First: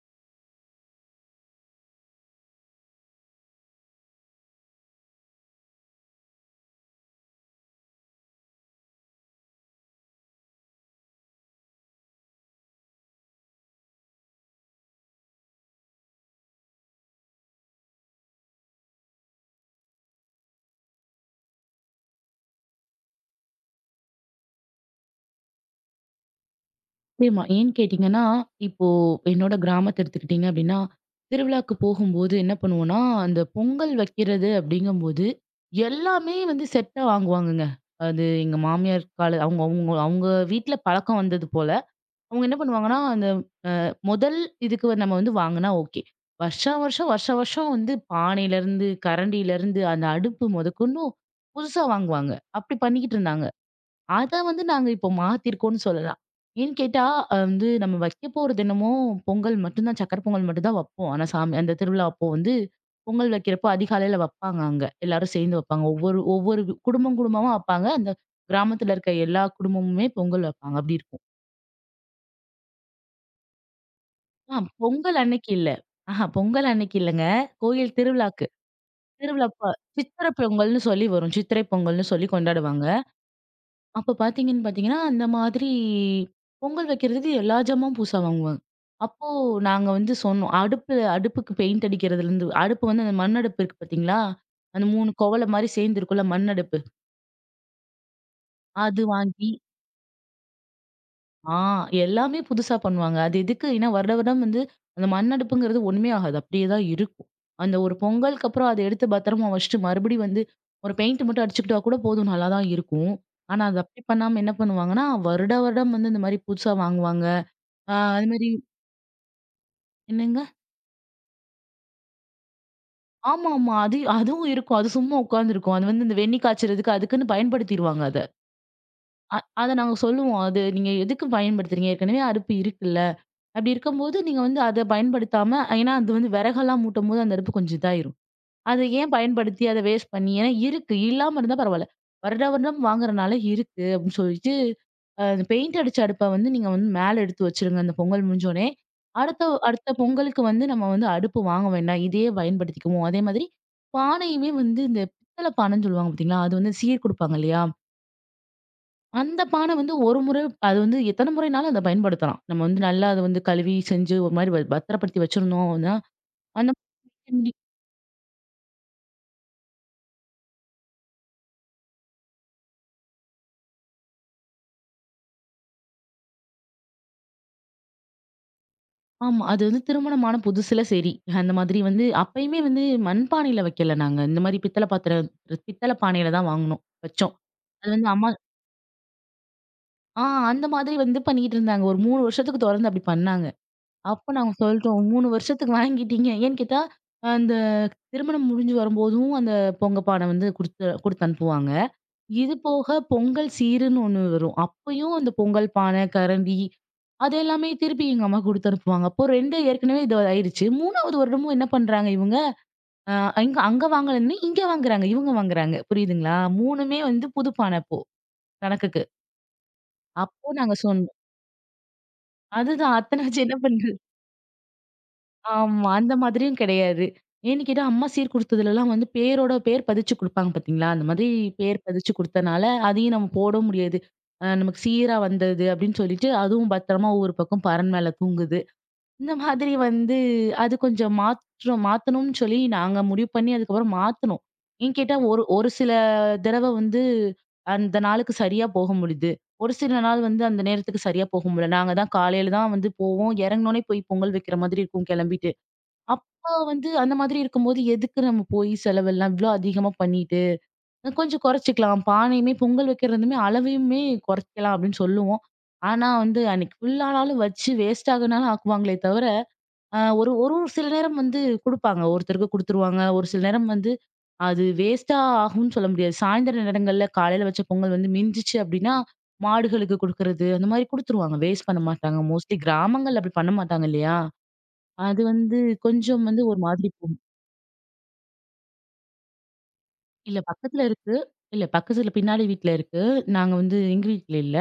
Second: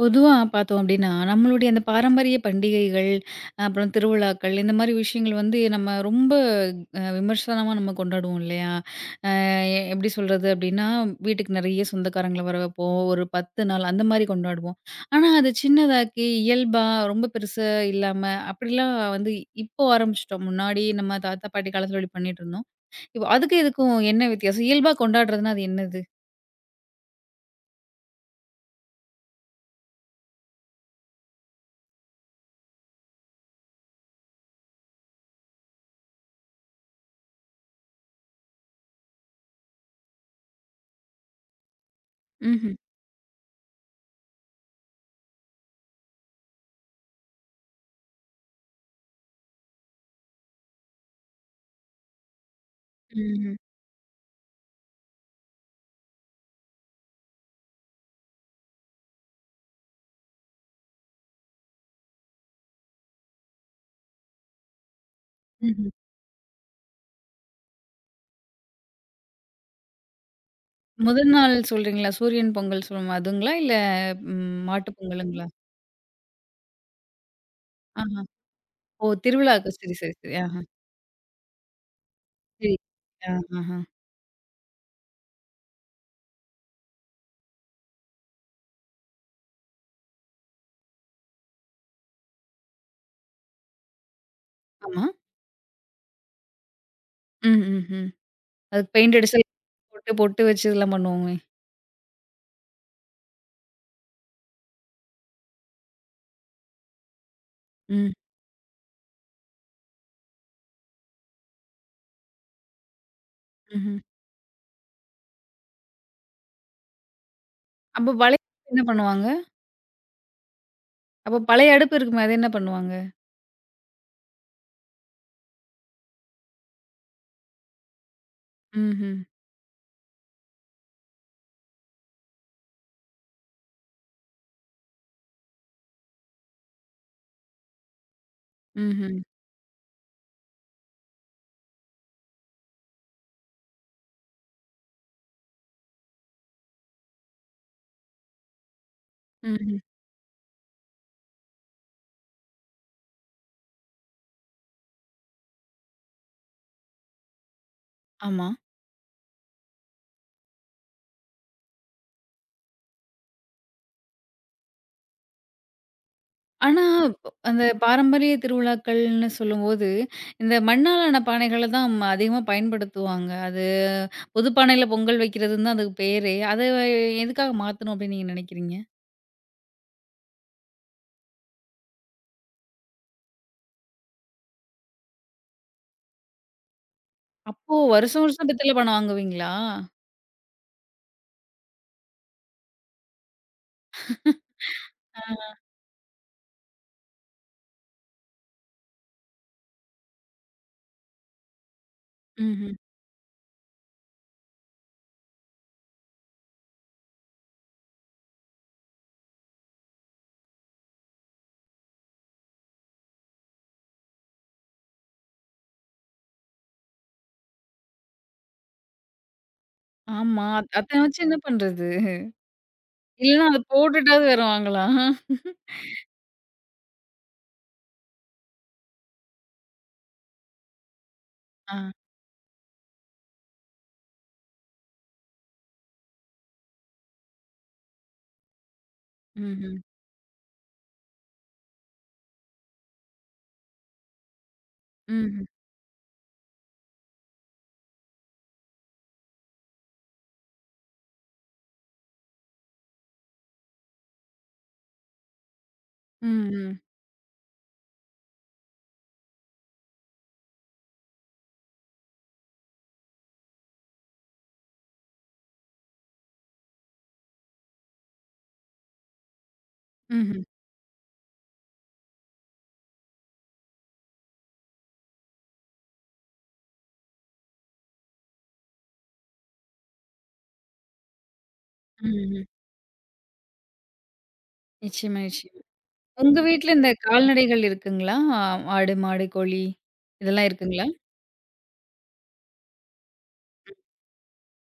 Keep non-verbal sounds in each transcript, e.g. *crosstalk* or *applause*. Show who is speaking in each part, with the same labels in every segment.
Speaker 1: பொதுவா பார்த்தோம் அப்டின்னா, நம்மளுடைய அந்த பாரம்பரிய பண்டிகைகள், அப்புறம் திருவிழாக்கள் இந்த மாரி விஷயங்கள் வந்து நம்ம ரொம்ப விமர்சனமா நம்ம கொண்டாடுவோம் இல்லையா? அ எப்டி சொல்றது அப்டின்னா, வீட்டுக்கு நெறைய சொந்தக்காரங்கள வர வைப்போம். ஒரு 10 நாள் அந்த மாரி கொண்டாடுவோம். ஆனா, அது சின்னதாக்கி இயல்பா ரொம்ப பெருசா இல்லாம அப்டிலாம் வந்து இப்போ ஆரம்பிச்சுட்டோம். முன்னாடி நம்ம தாத்தா, பாட்டி காலத்துல இப்டி பண்ணிட்டுருந்தோம். இப்போ அதுக்கும் இதுக்கும் என்ன வித்தியாசம்? இயல்பா கொண்டாடுறதுன்னா அது என்னது?
Speaker 2: நிச்சயமா. ஏன்னு கேட்டீங்கன்னா, இப்போ என்னோட கிராமத்த எடுத்துக்கிட்டீங்க அப்டின்னா, திருவிழாக்கு போகும்போது என்ன பண்ணுவோம்னா, அந்த பொங்கல் வைக்கிறது அப்டிங்கும்போது, எல்லாமே வந்து செட்டா வாங்குவாங்கங்க. அது எங்க மாமியார் கால அவங்க அவங்க அவங்க வீட்ல பழக்கம் வந்தது போல. அவங்க என்ன
Speaker 1: ம்ஹ்ம்.
Speaker 2: பண்ணுவாங்கன்னா, அந்த முதல் இதுக்கு வந்து நம்ம வந்து வாங்குனா ஓகே. வருஷா வருஷம், வருஷா வருஷம் வந்து பானையிலருந்து, கரண்டியிலருந்து, அந்த அடுப்பு மொதக்கொண்டும் புதுசா வாங்குவாங்க. அப்டி பண்ணிக்கிட்டு இருந்தாங்க.
Speaker 1: ம்ஹ்ம்.
Speaker 2: அத வந்து நாங்க இப்போ மாத்திருக்கோம்னு சொல்லலாம். ஏன்னு கேட்டா, வந்து நம்ம வைக்க போறது என்னமோ பொங்கல் மட்டும் தான் சக்கரை பொங்கல் மட்டும் தான் வைப்போம். ஆனா சாமி அந்த திருவிழா அப்போ வந்து பொங்கல் வைக்கிறப்போ அதிகாலையில வைப்பாங்க அங்க. எல்லாரும் சேர்ந்து வைப்பாங்க.
Speaker 1: ம்ஹ்ம்.
Speaker 2: ஒவ்வொரு ஒவ்வொரு குடும்பம் குடும்பமா வைப்பாங்க. அந்த கிராமத்துல இருக்க எல்லா குடும்பமுமே பொங்கல் வைப்பாங்க. அப்படி இருக்கும்.
Speaker 1: முதல் நாள் சொல்றீங்களா? சூரியன் பொங்கல் சொல்லுவோம் அதுங்களா? இல்ல
Speaker 2: ஆ
Speaker 1: மாட்டு
Speaker 2: பொங்கல்
Speaker 1: பொங்கலுங்களா?
Speaker 2: அன்னைக்கு இல்ல. ஆஹா பொங்கல் அன்னைக்கு இல்லங்க. கோயில்
Speaker 1: ஆஹா.
Speaker 2: திருவிழாக்கு.
Speaker 1: ஓ,
Speaker 2: திருவிழா அப்ப
Speaker 1: திருவிழாவுக்கு. சரி, சரி,
Speaker 2: சித்திரை
Speaker 1: சரி. ஆஹா.
Speaker 2: பொங்கல்னு சொல்லி வரும். சித்திரை பொங்கல்னு சொல்லி
Speaker 1: சரி.
Speaker 2: கொண்டாடுவாங்க.
Speaker 1: ஆ, ஆஹா.
Speaker 2: அப்ப பார்த்தீங்கன்னா, அந்த மாதிரி பொங்கல் வைக்கிறதுக்கு எல்லா ஜாமாவும் புதுசா வாங்குவாங்க. அப்போ நாங்க வந்து சொன்னோம். அடுப்புக்கு பெயிண்ட் அடிக்கிறதுலருந்து அடுப்பு வந்து அந்த மண் அடுப்பு இருக்கு பார்த்தீங்களா? அந்த
Speaker 1: ஆமா.
Speaker 2: 3 குவள மாரி சேர்ந்து இருக்கும்ல மண் அடுப்பு.
Speaker 1: ம், ம், ம். அதுக்கு
Speaker 2: அது
Speaker 1: பெயிண்ட் அடிச்சு
Speaker 2: வாங்கி
Speaker 1: போட்டு, பொட்டு வச்சு இதெல்லாம் பண்ணுவோமே.
Speaker 2: ஆ எல்லாமே புதுசா பண்ணுவாங்க. அது எதுக்கு? ஏன்னா வருட வருடம் வந்து அந்த மண் அடுப்புங்கிறது ஒண்ணுமே ஆகாது. அப்படியே தான் இருக்கும். அந்த ஒரு
Speaker 1: ம்,
Speaker 2: பொங்கலுக்கு அப்புறம் அத எடுத்து பத்திரமா வச்சுட்டு மறுபடியும் வந்து ஒரு பெயிண்ட் மட்டும் அடிச்சுக்கிட்டா கூட போதும் நல்லா தான் இருக்கும். ஆனா அது
Speaker 1: ம்ஹ்ம்.
Speaker 2: அப்படி பண்ணாம என்ன பண்ணுவாங்கன்னா, வருட வருடம் வந்து இந்த மாரி புதுசா வாங்குவாங்க. ஆ
Speaker 1: அப்ப
Speaker 2: அது
Speaker 1: பழைய
Speaker 2: மாரி
Speaker 1: அடுப்பு என்ன பண்ணுவாங்க?
Speaker 2: என்னங்க?
Speaker 1: அப்ப பழைய அடுப்பு இருக்குமே, அது என்ன பண்ணுவாங்க?
Speaker 2: ஆமாமா. அது அதுவும் இருக்கும். அது சும்மா உட்காந்துருக்கும். அது வந்து இந்த வெந்நீ காய்ச்சறதுக்கு அதுக்குன்னு பயன்படுத்திருவாங்க அத.
Speaker 1: ம்ஹ்ம்.
Speaker 2: அ அத நாங்க சொல்லுவோம். அது நீங்க எதுக்கு பயன்படுத்துறீங்க? ஏற்கனவே அடுப்பு இருக்குல்ல. அப்படி இருக்கும்போது நீங்க வந்து அத பயன்படுத்தாம ஏன்னா அது வந்து விறகெல்லாம் மூட்டும்போது அந்த அடுப்பு கொஞ்சம் இதாயிரும். அதை ஏன்
Speaker 1: ம்ஹ்ம்.
Speaker 2: பயன்படுத்தி அத வேஸ்ட் பண்ணி ஏன்னா இருக்கு. இல்லாம இருந்தா பரவால்ல. வருடா வருடம் வாங்குறனால இருக்கு அப்படின்னு சொல்லிட்டு, அந்த பெயிண்ட் அடிச்ச அடுப்ப வந்து நீங்க வந்து மேல எடுத்து வச்சுருங்க. அந்த பொங்கல் முடிஞ்சோனே. அடுத்த
Speaker 1: ம்ஹ்ம்.
Speaker 2: அடுத்த பொங்கலுக்கு வந்து நம்ம வந்து அடுப்பு வாங்க வேண்டாம். இதையே பயன்படுத்திக்குவோம். அதே மாதிரி பானையுமே வந்து இந்த பித்தள பானைன்னு சொல்லுவாங்க பார்த்தீங்களா? அது வந்து சீர் குடுப்பாங்க இல்லையா?
Speaker 1: ஆமா.
Speaker 2: அந்த பானை வந்து ஒரு முறை அது வந்து எத்தனை முறைனாலும் அத பயன்படுத்தலாம். நம்ம வந்து நல்லா அத வந்து கழுவி செஞ்சு ஒரு மாரி பத்திரப்படுத்தி வச்சிருந்தோம்னா, அந்த
Speaker 1: ஆனா,
Speaker 2: மாதிரி-
Speaker 1: அந்த பாரம்பரிய திருவிழாக்கள்னு சொல்லும்போது, இந்த மண்ணாலான பானைகள தான் அதிகமா பயன்படுத்துவாங்க. அது பொது பானையில பொங்கல் வைக்கிறதுன்னு தான் அதுக்கு பேரே. அத எதுக்காக மாத்தணும் அப்படின்னு நீங்க நினைக்கிறீங்க?
Speaker 2: ஆமா. அது வந்து திருமணமான புதுசுல சரி. அந்த மாதிரி வந்து அப்பயுமே வந்து மண்பானையில வைக்கல நாங்க. இந்த மாரி பித்தள பானையில தான் வாங்குனோம். வச்சோம்.
Speaker 1: அப்போ
Speaker 2: அது வந்து
Speaker 1: வருஷம்
Speaker 2: அம்மா
Speaker 1: வருஷம் பித்தள பானை வாங்குவீங்களா?
Speaker 2: ஆ அந்த மாதிரி வந்து பண்ணிட்டு இருந்தாங்க. ஒரு 3 வருஷத்துக்கு தொடர்ந்து அப்படி பண்ணாங்க. அப்ப நாங்க சொல்ட்டோம். 3
Speaker 1: ஆ.
Speaker 2: வருஷத்துக்கு வாங்கிட்டீங்க. ஏன்னு கேட்டா, அந்த திருமணம் முடிஞ்சு வரும்போதும் அந்த பொங்க பானை வந்து குடுத்து குடுத்து அனுப்புவாங்க. இது
Speaker 1: ம்ஹ்ம்.
Speaker 2: போக பொங்கல் சீருன்னு ஒண்ணு வரும். அப்பயும் அந்த பொங்கல் பானை, கரண்டி அது எல்லாமே திருப்பி எங்க அம்மா குடுத்து அனுப்புவாங்க. அப்போ 2 ஏற்கனவே இது ஆயிருச்சு. 3வது வருடமும் என்ன பண்றாங்க இவங்க, அ இங்க அங்க வாங்கலன்னு இங்க வாங்குறாங்க. இவங்க வாங்குறாங்க. புரியுதுங்களா? 3மே வந்து புது பானை அப்போ கணக்குக்கு.
Speaker 1: ஆமா.
Speaker 2: அப்போ
Speaker 1: அத
Speaker 2: நாங்க
Speaker 1: அதை
Speaker 2: சொன்னோம்.
Speaker 1: வச்சு என்ன பண்றது?
Speaker 2: அதுதான்
Speaker 1: இல்லன்னா
Speaker 2: அத்தனாச்சும் என்ன
Speaker 1: அத
Speaker 2: பண்றாங்க
Speaker 1: போட்டுட்டாவது வேற வாங்கலாம்.
Speaker 2: ஆமா. அந்த மாதிரியும் கிடையாது. ஏன்னு கேட்டா, அம்மா சீர்குடுத்ததுலலாம் வந்து பேரோட பேர் பதிச்சு குடுப்பாங்க பார்த்தீங்களா? அந்த மாதிரி
Speaker 1: ஆ.
Speaker 2: பேர் பதிச்சு குடுத்தனால, அதையும் நம்ம போட முடியாது. நமக்கு சீரா வந்தது அப்படின்னு சொல்லிட்டு, அதுவும் பத்திரமா ஒவ்வொரு பக்கம் பரண் மேல தூங்குது. இந்த மாதிரி
Speaker 1: ம்ஹ்ம்.
Speaker 2: வந்து அது கொஞ்சம் மாற்றம் மாத்தணும்னு சொல்லி நாங்க முடிவு பண்ணி அதுக்கப்புறம் மாத்துனோம். ஏன்னு கேட்டா, ஒரு
Speaker 1: ம்ஹ்ம்.
Speaker 2: ஒரு சில தடவ வந்து அந்த நாளுக்கு சரியா போக முடியுது. ஒரு சில நாள் வந்து அந்த நேரத்துக்கு சரியா போக முடியல. நாங்க தான் காலையில தான் வந்து போவோம். இறங்குனோனே போய் பொங்கல் வைக்கிற மாதிரி இருக்கும் கிளம்பிட்டு. அப்ப
Speaker 1: ம்ஹ்ம்.
Speaker 2: வந்து அந்த மாதிரி இருக்கும்போது, எதுக்கு நம்ம போய் செலவெல்லாம் இவ்ளோ அதிகமா பண்ணிட்டு, கொஞ்சம் குறைச்சுக்கலாம். பானையுமே பொங்கல் வைக்கிறதுமே அளவையுமே குறைக்கலாம் அப்படின்னு சொல்லுவோம். ஆனா வந்து அன்னைக்கு ஃபுல்லானாலும் வச்சு வேஸ்ட் ஆகுனாலும் ஆக்குவாங்களே தவிர, அ ஒரு
Speaker 1: ம்ஹ்ம்.
Speaker 2: ஒரு ஒரு சில நேரம் வந்து குடுப்பாங்க. ஒருத்தருக்கு குடுத்துருவாங்க. ஒரு சில நேரம் வந்து அது வேஸ்ட்டா ஆகும்னு சொல்ல முடியாது. சாயந்தர நேரங்கள்ல காலையில வச்ச பொங்கல் வந்து மிஞ்சுச்சு அப்படின்னா, மாடுகளுக்கு குடுக்குறது அந்த மாதிரி குடுத்துருவாங்க. வேஸ்ட் பண்ண மாட்டாங்க.
Speaker 1: ம்ஹ்ம்.
Speaker 2: மோஸ்ட்லி கிராமங்கள்ல அப்படி பண்ண மாட்டாங்க இல்லையா?
Speaker 1: நிச்சயமா,
Speaker 2: அது வந்து
Speaker 1: நிச்சயமா.
Speaker 2: கொஞ்சம்
Speaker 1: உங்க
Speaker 2: வந்து ஒரு
Speaker 1: வீட்ல இந்த
Speaker 2: மாதிரி
Speaker 1: கால்நடைகள் இருக்குங்களா? ஆ, ஆடு, மாடு, கோழி
Speaker 2: இல்ல
Speaker 1: இதெல்லாம்
Speaker 2: பக்கத்துல
Speaker 1: இருக்குங்களா?
Speaker 2: இருக்கு. இல்ல பக்கத்துல பின்னாடி வீட்ல இருக்கு. நாங்க வந்து எங்க வீட்ல இல்ல.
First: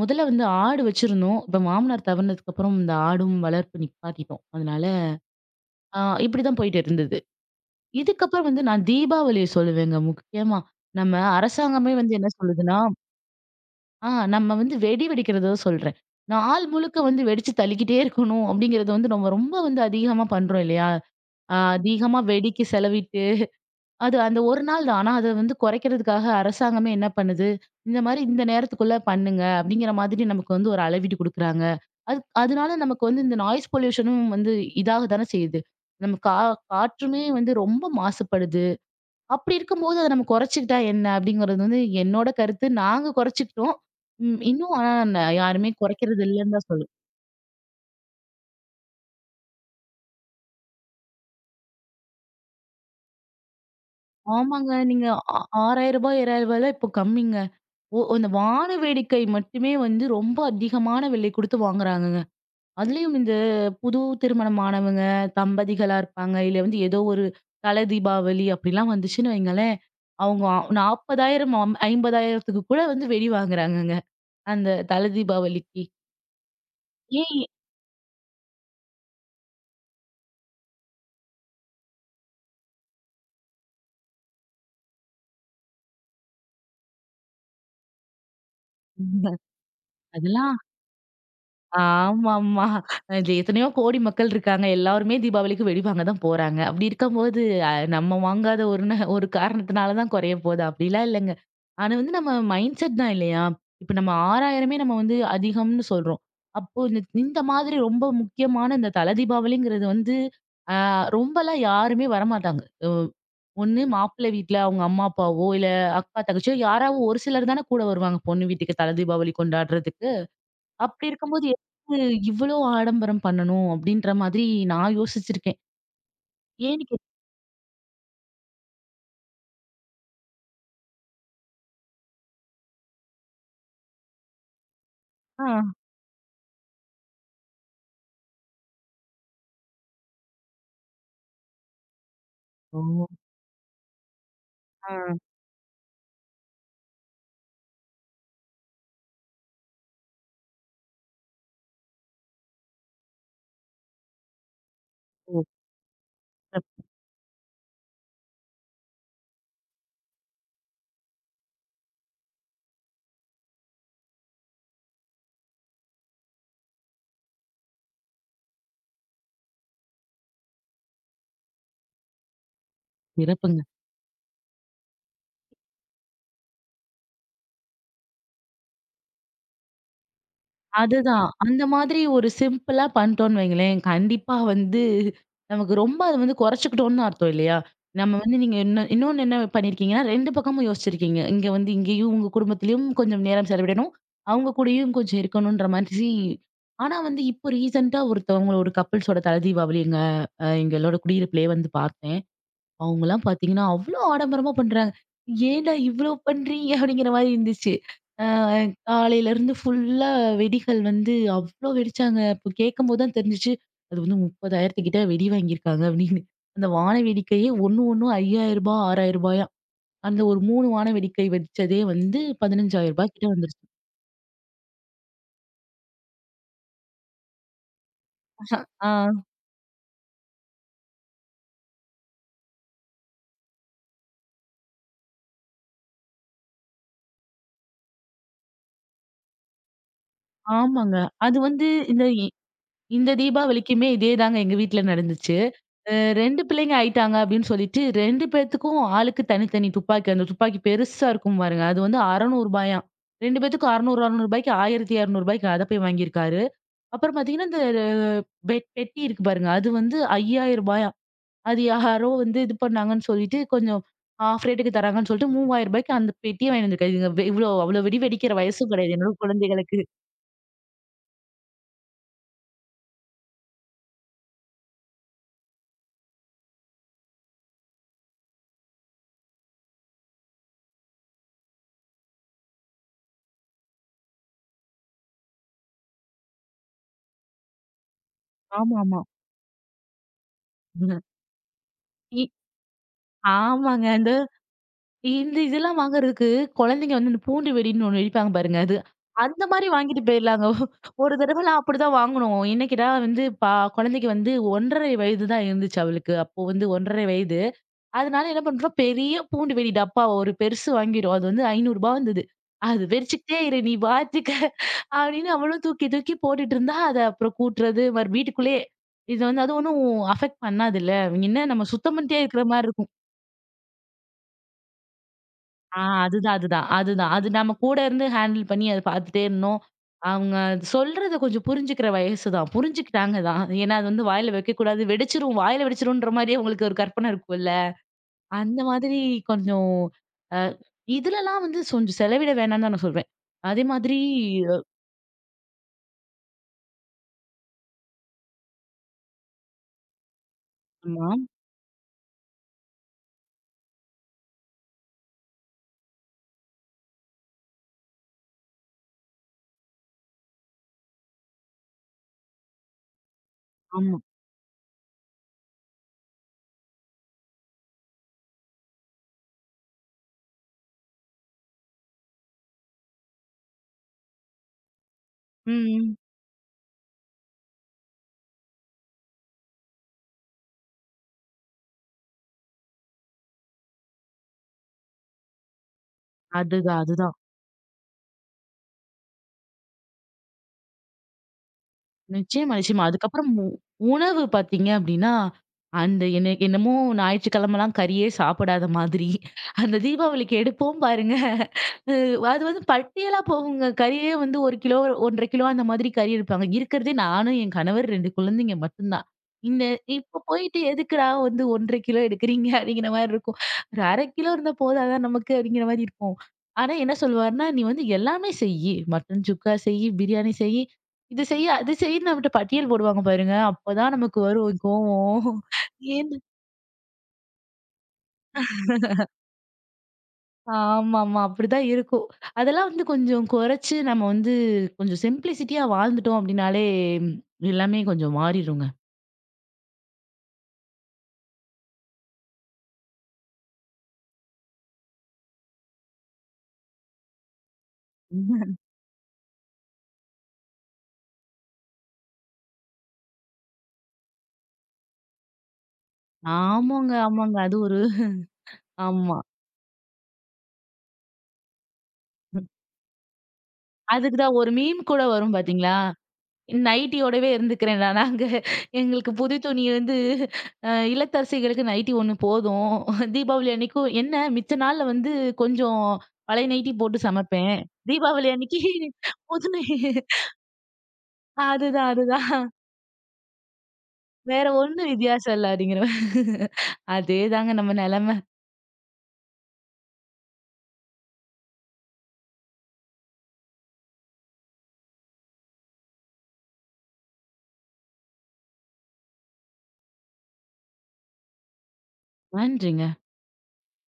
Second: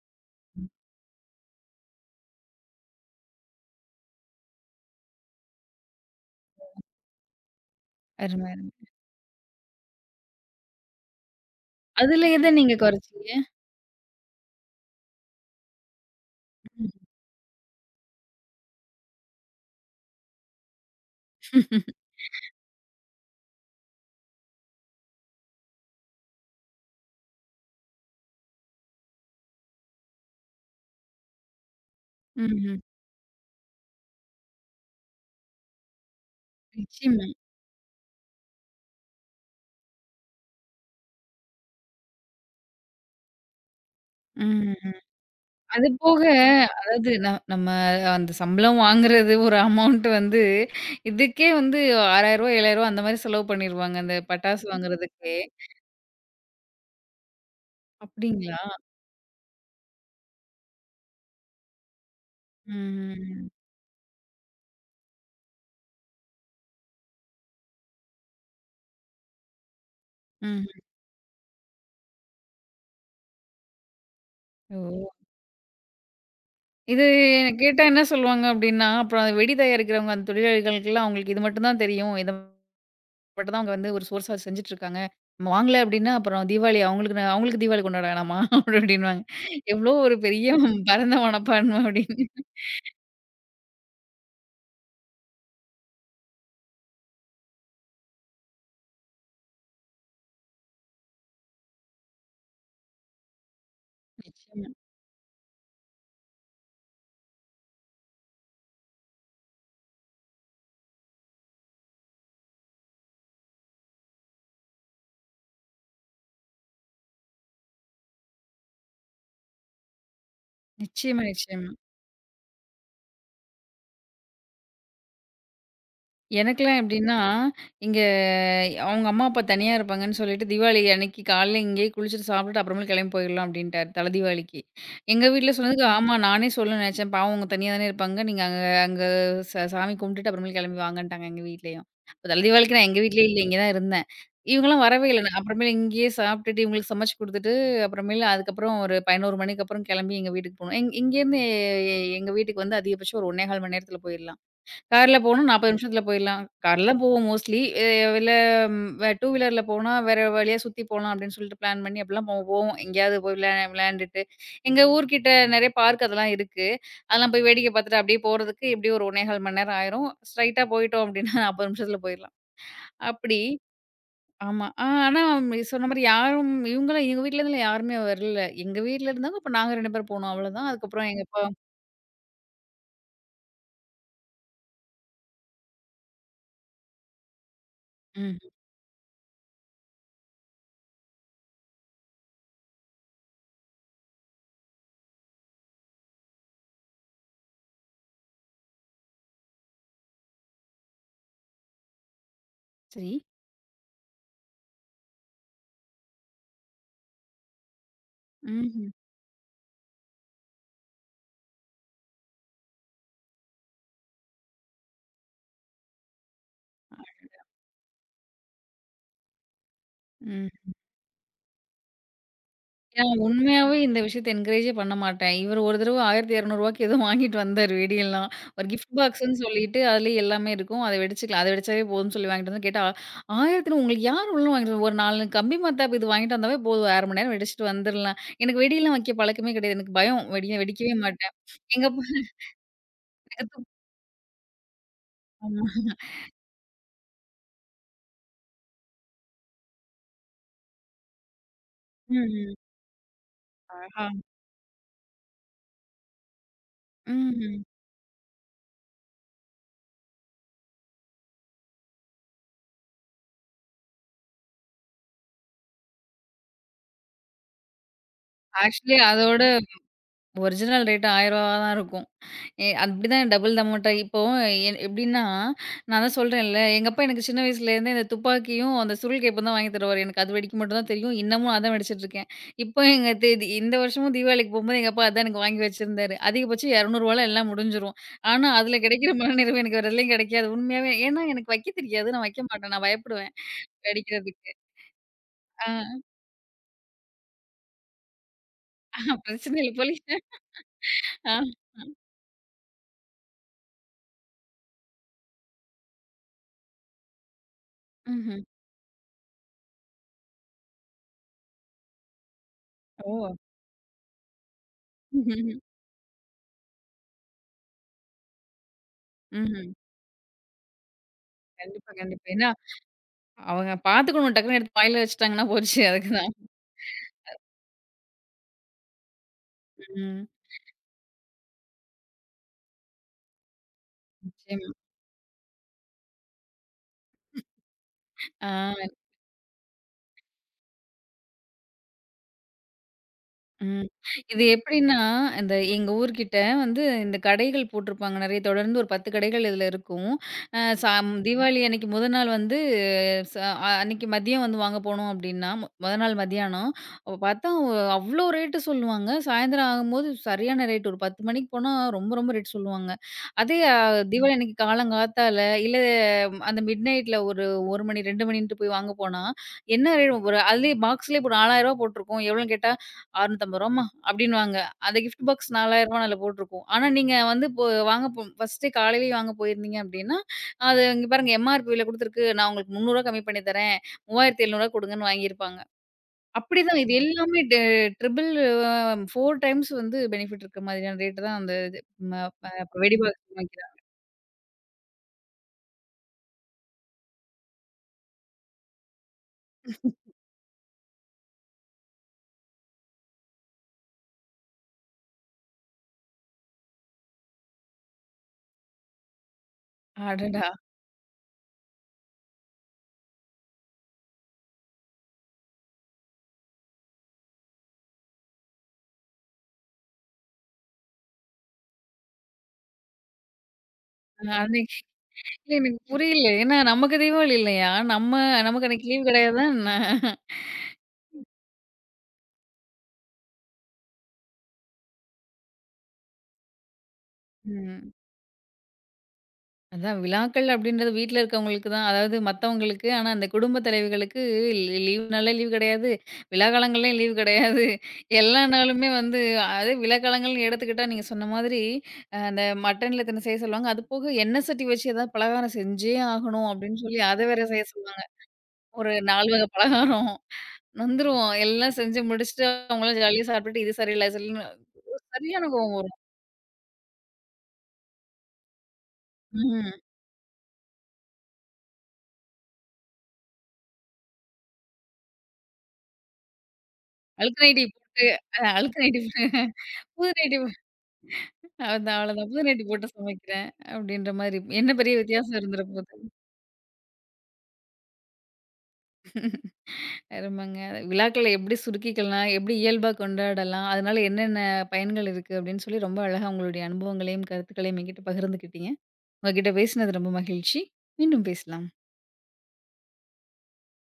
Speaker 2: முதல்ல வந்து ஆடு வச்சிருந்தோம். இப்ப மாமனார் தவறுனதுக்கு அப்புறம் இந்த ஆடும் வளர்ப்பு நிப்பாட்டிட்டோம். அதனால ஆ இப்படிதான் போயிட்டு இருந்தது.
Speaker 1: அருமை,
Speaker 2: இதுக்கப்புறம் வந்து
Speaker 1: அருமை.
Speaker 2: நான் தீபாவளிய சொல்லுவேங்க முக்கியமா. நம்ம அரசாங்கமே வந்து
Speaker 1: அதுல
Speaker 2: என்ன
Speaker 1: எத நீங்க
Speaker 2: சொல்லுதுன்னா,
Speaker 1: குறைச்சீங்க?
Speaker 2: ஆ நம்ம வந்து வெடி வெடிக்கிறத சொல்றேன். நாள் முழுக்க வந்து வெடிச்சு தள்ளிக்கிட்டே இருக்கணும் அப்படிங்கிறத வந்து நம்ம ரொம்ப வந்து அதிகமா பண்றோம் இல்லையா? அதிகமா வெடிக்கு செலவிட்டு அது அந்த ஒரு நாள் தான். ஆனா, அத வந்து குறைக்கிறதுக்காக அரசாங்கமே என்ன பண்ணுது, இந்த மாரி இந்த நேரத்துக்குள்ள பண்ணுங்க அப்படிங்கிற மாதிரி நமக்கு வந்து ஒரு அளவீடு குடுக்குறாங்க. அது அதனால
Speaker 1: ம்ஹ்ம்.
Speaker 2: நமக்கு வந்து இந்த நாய்ஸ் பொல்யூஷனும் வந்து இதாக தானே செய்யுது. நம்ம காற்றுமே
Speaker 1: நிச்சயமா.
Speaker 2: வந்து ரொம்ப மாசுபடுது. அப்படி இருக்கும்போது அத நம்ம குறைச்சுக்கிட்டா என்ன? அப்படிங்கிறது வந்து என்னோட கருத்து. நாங்க குறைச்சுக்கிட்டோம். இன்னும் ஆனா
Speaker 1: ம்ஹ்ம்.
Speaker 2: யாருமே
Speaker 1: அது போக,
Speaker 2: குறைக்கிறது இல்லன்னு தான் சொல்லுவேன்.
Speaker 1: அதாவது, நம்ம அந்த சம்பளம் வாங்குறது ஒரு அமௌண்ட் வந்து இதுக்கே வந்து ரூ. 6000 ரூ. 7000 அந்த மாரி செலவு பண்ணிருவாங்க. அந்த பட்டாசு
Speaker 2: ஆமாங்க. நீங்க ஆ
Speaker 1: வாங்குறதுக்கே.
Speaker 2: ரூ. 6,000 ரூ. 7,000லாம் இப்போ கம்மிங்க. ஓ! அந்த
Speaker 1: அப்படிங்களா?
Speaker 2: வான வேடிக்கை மட்டுமே வந்து ரொம்ப அதிகமான விலை குடுத்து வாங்குறாங்கங்க. அதுலயும் இந்த
Speaker 1: ம்ஹ்ம்.
Speaker 2: புது திருமணமானவங்க, தம்பதிகளா இருப்பாங்க. இல்ல வந்து ஏதோ ஒரு தல தீபாவளி அப்படிலாம் வந்துச்சுன்னு வைங்களேன், அவங்க
Speaker 1: ம்ஹ்ம்.
Speaker 2: 40,000 அம் 50,000த்துக்கு கூட வந்து வெடி வாங்குறாங்கங்க. அந்த
Speaker 1: ஓ!
Speaker 2: தல தீபாவளிக்கு.
Speaker 1: இது
Speaker 2: ஏன்?
Speaker 1: கேட்டா என்ன சொல்லுவாங்க அப்படின்னா, அப்புறம் வெடி தயாரிக்கிறவங்க அந்த தொழிலாளிகளுக்கெல்லாம் அவங்களுக்கு இது மட்டும் தான் தெரியும். இத பட்டு தான் அவங்க வந்து ஒரு சோர்ஸா செஞ்சுட்டு இருக்காங்க. நம்ம வாங்கல அப்டின்னா, அப்புறம் தீபாவளி அவங்களுக்கு நான் அவங்களுக்கு தீபாவளி கொண்டாட வேணாமா? *laughs* அப்டின்னுவாங்க.
Speaker 2: *laughs*
Speaker 1: எவ்ளோ ஒரு பெரிய
Speaker 2: அதெல்லாம்
Speaker 1: பரந்த மனப்பான்மை அப்டின்னு.
Speaker 2: ஆமாமா. இது எத்தனையோ கோடி மக்கள் இருக்காங்க. எல்லாருமே தீபாவளிக்கு வெடி வாங்க தான் போறாங்க. அப்படி இருக்கும்போது, அ நம்ம வாங்காத ஒரு ஒரு காரணத்தினால தான் குறைய போதா? அப்படிலாம் இல்லங்க. ஆனா வந்து நம்ம மைண்ட் செட் தான் இல்லையா? இப்ப நம்ம
Speaker 1: நிச்சயமா,
Speaker 2: 6000மே நம்ம வந்து அதிகம்னு சொல்றோம். அப்போ இந்த இந்த மாதிரி ரொம்ப முக்கியமான இந்த தல தீபாவளிங்கிறது வந்து, அ ரொம்பலாம் யாருமே வரமாட்டாங்க. ஒ ஒண்ணு மாப்பிள்ளை வீட்ல அவங்க அம்மா, அப்பாவோ, இல்ல அக்கா, தங்கச்சியோ யாராவது ஒரு சிலர் தானே கூட வருவாங்க பொண்ணு வீட்டுக்கு தல தீபாவளி கொண்டாடுறதுக்கு. அப்படி
Speaker 1: நிச்சயமா,
Speaker 2: இருக்கும்போது
Speaker 1: நிச்சயமா.
Speaker 2: எதுக்கு இவ்ளோ ஆடம்பரம் பண்ணணும்? அப்படின்ற மாதிரி நான் யோசிச்சிருக்கேன்.
Speaker 1: எனக்கெல்லாம்
Speaker 2: ஏன்னு
Speaker 1: எப்டின்னா, இங்க அவங்க அம்மா, அப்பா தனியா இருப்பாங்கன்னு சொல்லிட்டு, தீபாவளி அன்னைக்கு காலைல இங்கேயே குளிச்சுட்டு, சாப்பிட்டுட்டு அப்புறமேல் கிளம்பி போயிடலாம் அப்படின்ட்டாரு. தல தீபாவளிக்கு. எங்க வீட்ல
Speaker 2: கேட்டீங்கன்னா,
Speaker 1: சொன்னதுக்கு, ஆமா, நானே சொல்லணும்னு நெனச்சேன். பாவம் அவங்க தனியா தானே இருப்பாங்க. நீங்க அங்க அங்க சாமி கும்பிட்டுட்டு அப்புறமேல் கிளம்பி வாங்கன்ட்டாங்க எங்க வீட்லயும். தல தீபாவளிக்கு நான் எங்க
Speaker 2: ஓ!
Speaker 1: வீட்லயே இல்ல. இங்க தான் இருந்தேன். இவங்கலாம்
Speaker 2: ஆ.
Speaker 1: வரவே இல்ல. நான் அப்புறமேல் இங்கேயே சாப்பிட்டுட்டு, இவங்களுக்கு சமைச்சு குடுத்துட்டு, அப்புறமேல் அதுக்கப்புறம் ஒரு 11 மணிக்கு அப்புறம் கிளம்பி எங்க வீட்டுக்கு போனோம். இங்கேருந்து எங்க வீட்டுக்கு வந்து அதிகபட்சம் ஒரு 1 1/4 மணி நேரத்தில போயிடலாம். கார்ல
Speaker 2: ஓ!
Speaker 1: போனா 40 நிமிஷத்துல போயிடலாம்.
Speaker 2: சிறப்பு
Speaker 1: கார்ல தான் போவோம் மோஸ்ட்லி. இல்ல டூ வீலர்ல போனா வேற வழியா சுத்தி போலாம் அப்படின்னு சொல்லிட்டு பிளான் பண்ணி அப்படிலாம் போவோம். எங்கேயாவது போய் விளையாண்டுட்டு, எங்க ஊர்கிட்ட நெறைய பார்க் அதெல்லாம் இருக்கு. அதெல்லாம் போய் வேடிக்கை பார்த்துட்டு அப்படியே போறதுக்கு எப்படியும் ஒரு 1 1/2 மணி நேரம் ஆயிரும். ஸ்ட்ரைட்டா போயிட்டோம் அப்படின்னா *laughs* 40 நிமிஷத்துல போயிடலாம். அப்படி
Speaker 2: சிறப்புங்க.
Speaker 1: ஆமா. ஆனா, நீ சொன்ன மாரி யாரும் இவங்கலாம் எங்க வீட்லருந்துலாம் யாருமே வரல. எங்க வீட்ல இருந்தாங்க. அப்ப நாங்க 2 பேரும் போனோம் அவ்வளோதான். அதுக்கப்புறம் எங்க
Speaker 2: அதுதான்.
Speaker 1: அப்பா
Speaker 2: அந்த மாதிரி ஒரு சிம்பிளா பண்ணிட்டோம்னு வைங்களேன், கண்டிப்பா வந்து நமக்கு ரொம்ப அது வந்து குறைச்சுக்கிட்டோம்னு அர்த்தம் இல்லையா? நம்ம வந்து
Speaker 1: ம்.
Speaker 2: நீங்க இன்னொன்னு என்ன பண்ணியிருக்கீங்கன்னா, 2 பக்கமும் யோசிச்சிருக்கீங்க. இங்க வந்து இங்கேயும் உங்க குடும்பத்திலயும் கொஞ்சம் நேரம் செலவிடணும். அவங்க கூடயும் கொஞ்சம் இருக்கணுன்ற மாதிரி ஆனா வந்து இப்போ ரீசென்ட்டா ஒருத்தவங்க ஒரு கப்பிள்ஸோட தல தீபாவளி எங்க எங்களோட குடியிருப்பிலேயே வந்து பார்த்தேன்.
Speaker 1: சரி.
Speaker 2: அவங்கலாம் பார்த்தீங்கன்னா, அவ்ளோ ஆடம்பரமா பண்றாங்க. "ஏன்டா இவ்ளோ பண்றீங்க?" அப்படிங்கிற மாரி இருந்துச்சு. அ
Speaker 1: ம்ஹ்ம்.
Speaker 2: காலையிலருந்து ஃபுல்லா வெடிகள் வந்து அவ்ளோ வெடிச்சாங்க. இப்போ கேட்கும்போது தான் தெரிஞ்சுச்சு, அது வந்து 30,000 கிட்ட வெடி வாங்கியிருக்காங்க அப்படின்னு. அந்த வான வேடிக்கையே ஒண்ணும் ரூ. 5,000 ரூ. 6,000யாம். அந்த ஒரு
Speaker 1: ம்.
Speaker 2: 3 வான வேடிக்கை வெடிச்சதே வந்து ரூ. 15,000
Speaker 1: நான்
Speaker 2: கிட்ட வந்துருச்சு.
Speaker 1: உண்மையாவே இந்த விஷயத்த என்கரேஜே பண்ண மாட்டேன். இவரு ஒரு தடவ ரூ. 1200க்கு ஏதோ வாங்கிட்டு வந்தாரு வெடியெல்லாம். ஒரு கிஃப்ட்
Speaker 2: ஆ.
Speaker 1: பாக்ஸ்ன்னு சொல்லிட்டு அதுலயே எல்லாமே இருக்கும். அத வெடிச்சுக்கலாம். அத வெடிச்சாவே போதும்னு சொல்லி வாங்கிட்டு வந்து கேட்டா, 1000ன்னு உங்களுக்கு யார், உள்ள வாங்கிட்டு வந்து ஒரு 4 கம்பி மத்தாப்பு இது வாங்கிட்டு வந்தாவே போதும். 1/2 மணி நேரம் வெடிச்சுட்டு வந்துரலாம். எனக்கு வெடியெல்லாம் வைக்க பழக்கமே கிடையாது. எனக்கு பயம். வெடிய வெடிக்கவே
Speaker 2: ஆமாங்க.
Speaker 1: மாட்டேன்.
Speaker 2: அது வந்து
Speaker 1: எங்க போ
Speaker 2: இந்த இ இந்த
Speaker 1: எனக்கு
Speaker 2: தீபாவளிக்குமே இதே தாங்க எங்க வீட்ல நடந்துச்சு.
Speaker 1: ஆமா.
Speaker 2: அ 2 பிள்ளைங்க ஆயிட்டாங்க அப்படின்னு சொல்லிட்டு 2 பேத்துக்கும் ஆளுக்கு தனித்தனி துப்பாக்கி. அந்த துப்பாக்கி பெருசா இருக்கும் பாருங்க. அது வந்து ரூ.
Speaker 1: ம். ம்.
Speaker 2: 600யாம். 2 பேத்துக்கும் ரூ. 600,
Speaker 1: ஆஹா.
Speaker 2: 600 ரூ. 1200 அத போய் வாங்கியிருக்காரு. அப்புறம் பார்த்தீங்கன்னா, இந்த
Speaker 1: ம்.
Speaker 2: பெட்டி இருக்கு பாருங்க. அது வந்து ரூ. 5000யாம். அது யாரோ வந்து இது பண்ணாங்கன்னு சொல்லிட்டு கொஞ்சம் ஆஃப் ரேட்டுக்கு தராங்கன்னு சொல்லிட்டு ரூ. 3000க்கு அந்த பெட்டிய வாங்கிட்டு வந்திருக்காரு. இதுங்க இவ்ளோ அவ்வளோ வெடி வெடிக்கிற வயசும் கிடையாது.
Speaker 1: ஆக்சுவலி
Speaker 2: என்னோட
Speaker 1: அதோட
Speaker 2: குழந்தைகளுக்கு.
Speaker 1: ஒரிஜினல் ரேட் ரூ. 1000வா தான் இருக்கும். அப்படிதான் டபுள் அமௌண்ட்டா இப்போ எ எப்படின்னா, நான் தான் சொல்றேன்ல, எங்க அப்பா எனக்கு சின்ன வயசுலேருந்தே இந்த துப்பாக்கியும், அந்த சுருள் கேப்பும் தான் வாங்கி தருவாரு. எனக்கு அது வெடிக்க மட்டும் தான் தெரியும். இன்னமும் அதான் வெடிச்சிட்டுருக்கேன். இப்போ எங்க தி தி இந்த வருஷமும் தீபாவளிக்கு போம்போது எங்க அப்பா அதான் எனக்கு வாங்கி வச்சிருந்தாரு. அதிகபட்சம் ரூ. 200ல எல்லாம் முடிஞ்சிரும். ஆனா, அதில
Speaker 2: ஆமாமா.
Speaker 1: கிடைக்கிற மனநிறைவு எனக்கு வேற எதுலயும் கிடைக்காது. உண்மையாவே. ஏன்னா, எனக்கு வைக்க தெரியாது. நான்
Speaker 2: இ
Speaker 1: வைக்க மாட்டேன். நான் பயப்படுவேன்
Speaker 2: ஆமாங்க. அந்த
Speaker 1: வெடிக்கிறதுக்கு. ஆ
Speaker 2: இதெல்லாம் வாங்குறதுக்கு குழந்தைங்க வந்து இந்த பூண்டு வெடின்னு ஒண்ணு வெடிப்பாங்க பாருங்க. அது
Speaker 1: *laughs*
Speaker 2: அந்த
Speaker 1: பிரச்சனை
Speaker 2: மாரி
Speaker 1: இல்ல
Speaker 2: வாங்கிட்டு
Speaker 1: போலயே.
Speaker 2: போயிரலாங்க. ஒரு
Speaker 1: ஆ.
Speaker 2: தடவலாம் அப்படிதான் வாங்குனோம். என்ன கேட்டா வந்து பா குழந்தைக்கு வந்து 1 1/2 வயது தான் இருந்துச்சு அவளுக்கு. அப்போ வந்து 1 1/2 வயது. அதனால
Speaker 1: ம்ஹ்ம்.
Speaker 2: என்ன பண்றோம், பெரிய பூண்டு வெடி டப்பா ஒரு பெருசு வாங்கிட்டோம். அது வந்து ரூ. 500 வந்தது. "அது
Speaker 1: ஓ!
Speaker 2: வெடிச்சுக்கிட்டே இரு, நீ பாத்துக்க" அப்படின்னு
Speaker 1: ம்ஹ்ம்.
Speaker 2: அவளும் தூக்கி தூக்கி போட்டுட்டு இருந்தா, அத அப்புறம் கூட்டுறது, மறு வீட்டுக்குள்ளேயே. இது வந்து அது
Speaker 1: ம்ஹ்ம்.
Speaker 2: ஒண்ணும் அஃபெக்ட் பண்ணாதுல்ல. என்ன நம்ம
Speaker 1: கண்டிப்பா,
Speaker 2: சுத்தம் பண்ணிட்டே
Speaker 1: கண்டிப்பா.
Speaker 2: இருக்கிற
Speaker 1: ஏன்னா
Speaker 2: மாரி இருக்கும்.
Speaker 1: அவங்க பாத்துக்கணும். டக்குன்னு எடுத்து வாயில வச்சுட்டாங்கன்னா போச்சு. அதுக்கு தான்.
Speaker 2: அதுதான். அது நம்ம கூட இருந்து ஹேண்டில் பண்ணி அத பார்த்துட்டே இருந்தோம்.
Speaker 1: ம்.
Speaker 2: அவங்க அது சொல்றத கொஞ்சம் புரிஞ்சுக்கிற வயசு தான். புரிஞ்சுக்கிட்டாங்க தான். ஏன்னா அது வந்து வாயில
Speaker 1: நிச்சயமா.
Speaker 2: வைக்கக்கூடாது, வெடிச்சிரும், வாயில வெடிச்சிரும்ன்ற மாரியே அவங்களுக்கு ஒரு கற்பனை இருக்கும்ல. அந்த
Speaker 1: ஆ,
Speaker 2: மாதிரி கொஞ்சம் அ இதுலலாம் வந்து கொஞ்சம் செலவிட வேணாம்னு தான் நான் சொல்வேன். அதே
Speaker 1: ம்.
Speaker 2: மாதிரி
Speaker 1: இது எப்படின்னா, இந்த எங்க ஊர்கிட்ட வந்து இந்த கடைகள் போட்டிருப்பாங்க. நெறைய தொடர்ந்து ஒரு 10 கடைகள் இதுல இருக்கும். அ சாம்
Speaker 2: ஆமா,
Speaker 1: தீபாவளி அன்னைக்கு முதல் நாள் வந்து ச அ அன்னைக்கு மதியம் வந்து வாங்க போனோம் அப்டின்னா, மொத நாள் மதியானம் அப்ப பார்த்தா அவ்ளோ ரேட்டு சொல்லுவாங்க. சாயந்தரம் ஆகும்போது சரியான ரேட். ஒரு 10 மணிக்கு போனா ரொம்ப, ரொம்ப ரேட் சொல்லுவாங்க. அதே
Speaker 2: ஆமா.
Speaker 1: ம். தீபாவளி அன்னைக்கு காலங்காத்தால இல்ல அந்த மிட் நைட்ல ஒரு 1 மணி 2 மணின்ட்டு போய் வாங்க போனா, என்ன ஒரு அதுலயே பாக்ஸ்லயே இப்போ ரூ. 4000 போட்டிருக்கும். எவ்வளோன்னு கேட்டா ரூ. 650 அப்டின்னுவாங்க. அந்த கிஃப்ட் பாக்ஸ் ரூ.
Speaker 2: ம்.
Speaker 1: 4000 அதுல போட்டிருக்கும். ஆனா நீங்க வந்து இப்போ வாங்க போ ஃபர்ஸ்ட்டு காலையிலயே வாங்க போயிருந்தீங்க அப்டின்னா, அது இங்க பாருங்க எம்ஆர்பில குடுத்துருக்கு. நான் உங்களுக்கு ரூ. 300 கம்மி பண்ணி தரேன். ரூ. 3700 குடுங்கன்னு வாங்கியிருப்பாங்க. அப்படிதான்
Speaker 2: அதுதான்,
Speaker 1: இது
Speaker 2: அதுதான்.
Speaker 1: எல்லாமே ட்ரிபிள் அ 4 டைம்ஸ் வந்து பெனிஃபிட் இருக்க மாதிரியான ரேட் தான் அந்த இது ம
Speaker 2: நிச்சயமா,
Speaker 1: ப
Speaker 2: நிச்சயமா.
Speaker 1: வெடி பாக்ஸ்
Speaker 2: அதுக்கப்புறம்
Speaker 1: வாங்கிறாங்க.
Speaker 2: உணவு பார்த்தீங்க அப்படின்னா, அந்த என்ன என்னமோ ஞாயிற்றுக்கிழமலாம் கறியே சாப்பிடாத மாதிரி, அந்த தீபாவளிக்கு எடுப்போம் பாருங்க. அ அது வந்து பட்டியலா போகுங்க. கறியே வந்து 1 கிலோ 1 1/2 கிலோ அந்த மாதிரி கறி எடுப்பாங்க. இருக்கிறதே நானும், என் கணவர் 2 குழந்தைங்க மட்டும்தான். இந்த இப்ப
Speaker 1: அடடா!
Speaker 2: போயிட்டு எதுக்குடா வந்து 1 1/2 கிலோ எடுக்குறீங்க *laughs* அப்படிங்கிற மாரி இருக்கும். ஒரு 1/2 கிலோ இருந்தா போதாதான் நமக்கு அப்படிங்கிற மாரி இருக்கும். ஆனா என்ன சொல்லுவாருன்னா, "நீ வந்து எல்லாமே செய்யி. மட்டன் சுக்கா செய்யி, பிரியாணி செய்யி. இது செய்ய அது செய்யன்னு நம்மட்ட பட்டியல் போடுவாங்க பாருங்க. அப்பதான் நமக்கு வரும்
Speaker 1: அன்னைக்கு
Speaker 2: கோவம்.
Speaker 1: இல்ல எனக்கு
Speaker 2: ஏன்னு
Speaker 1: புரியல. ஏன்னா நமக்கு தீபாவளி இல்லையா? நம்ம நமக்கு அன்னைக்கு லீவ் கிடையாதா என்ன?
Speaker 2: ஆமாமா. அப்படிதான் இருக்கும். அதெல்லாம் வந்து கொஞ்சம் குறைச்சு நம்ம வந்து கொஞ்சம் சிம்ப்ளிசிட்டியா வாழ்ந்துட்டோம் அப்படின்னாலே, ம், எல்லாமே
Speaker 1: ம்.
Speaker 2: கொஞ்சம் மாறிருங்க.
Speaker 1: அதான் விழாக்கள் அப்படின்றது வீட்ல இருக்கவங்களுக்கு தான். அதாவது மத்தவங்களுக்கு. ஆனா, அந்த குடும்ப தலைவிகளுக்கு லீவ் நாளே லீவ் கிடையாது. விழா காலங்கள்லயும் லீவ் கிடையாது. எல்லா நாளுமே வந்து அது விழா காலங்கள்னு எடுத்துக்கிட்டா நீங்க சொன்ன மாதிரி, அந்த மட்டன்ல இத்தன செய்ய சொல்லுவாங்க. அது போக எண்ணெய் சட்டி வச்சு ஏதாவது பலகாரம் செஞ்சே ஆகணும் அப்படின்னு
Speaker 2: ஆமாங்க,
Speaker 1: சொல்லி அத
Speaker 2: ஆமாங்க.
Speaker 1: வேற
Speaker 2: அது
Speaker 1: செய்ய
Speaker 2: ஒரு
Speaker 1: சொல்லுவாங்க. ஒரு
Speaker 2: ஆமா.
Speaker 1: 4 வகை பலகாரம். நொந்துருவோம். எல்லாம் செஞ்சு முடிச்சுட்டு அவங்களாம் ஜாலியா சாப்பிட்டுட்டு இது சரியில்ல,
Speaker 2: அதுக்கு தான் ஒரு
Speaker 1: சரியில்லன்னு
Speaker 2: மீம் கூட வரும்
Speaker 1: சரியான
Speaker 2: பாத்தீங்களா?
Speaker 1: கோவம் வரும்.
Speaker 2: நைட்டியோடவே இருந்துக்கிறேன் நான் அங்க. எங்களுக்கு புது துணி
Speaker 1: ம்.
Speaker 2: வந்து இல்லத்தரசிகளுக்கு நைட்டி 1 போதும். தீபாவளி அன்னைக்கும் என்ன மிச்ச நாள்ல வந்து கொஞ்சம் பழைய நைட்டி போட்டு
Speaker 1: அழுக்கு
Speaker 2: சமைப்பேன்.
Speaker 1: நைட்டி போட்டு
Speaker 2: தீபாவளி அன்னைக்கு
Speaker 1: அழுக்கு நைட்டி போட்டு
Speaker 2: புது நை
Speaker 1: புது நைட்டி
Speaker 2: அதுதான்,
Speaker 1: அதான் அவ்வளோதான்.
Speaker 2: அதுதான்.
Speaker 1: புதினாட்டு போட்டு சமைக்கிறேன் அப்படின்ற மாரி.
Speaker 2: வேற
Speaker 1: என்ன
Speaker 2: ஒண்ணும்
Speaker 1: பெரிய
Speaker 2: வித்தியாசம்
Speaker 1: வித்தியாசம்
Speaker 2: இல்ல
Speaker 1: இருந்துற
Speaker 2: அப்படிங்கிற
Speaker 1: போது.
Speaker 2: அதேதாங்க நம்ம நெலைமை.
Speaker 1: அருமங்க. விழாக்கள எப்படி சுருக்கிக்கலாம், எப்படி இயல்பா கொண்டாடலாம், அதனால என்னென்ன பயன்கள் இருக்கு அப்படின்னு சொல்லி ரொம்ப அழகா உங்களுடைய அனுபவங்களையும், கருத்துக்களையும் என்கிட்ட பகிர்ந்துக்கிட்டீங்க. உங்ககிட்ட பேசினது ரொம்ப மகிழ்ச்சி. மீண்டும் பேசலாம்.
Speaker 2: நன்றிங்க.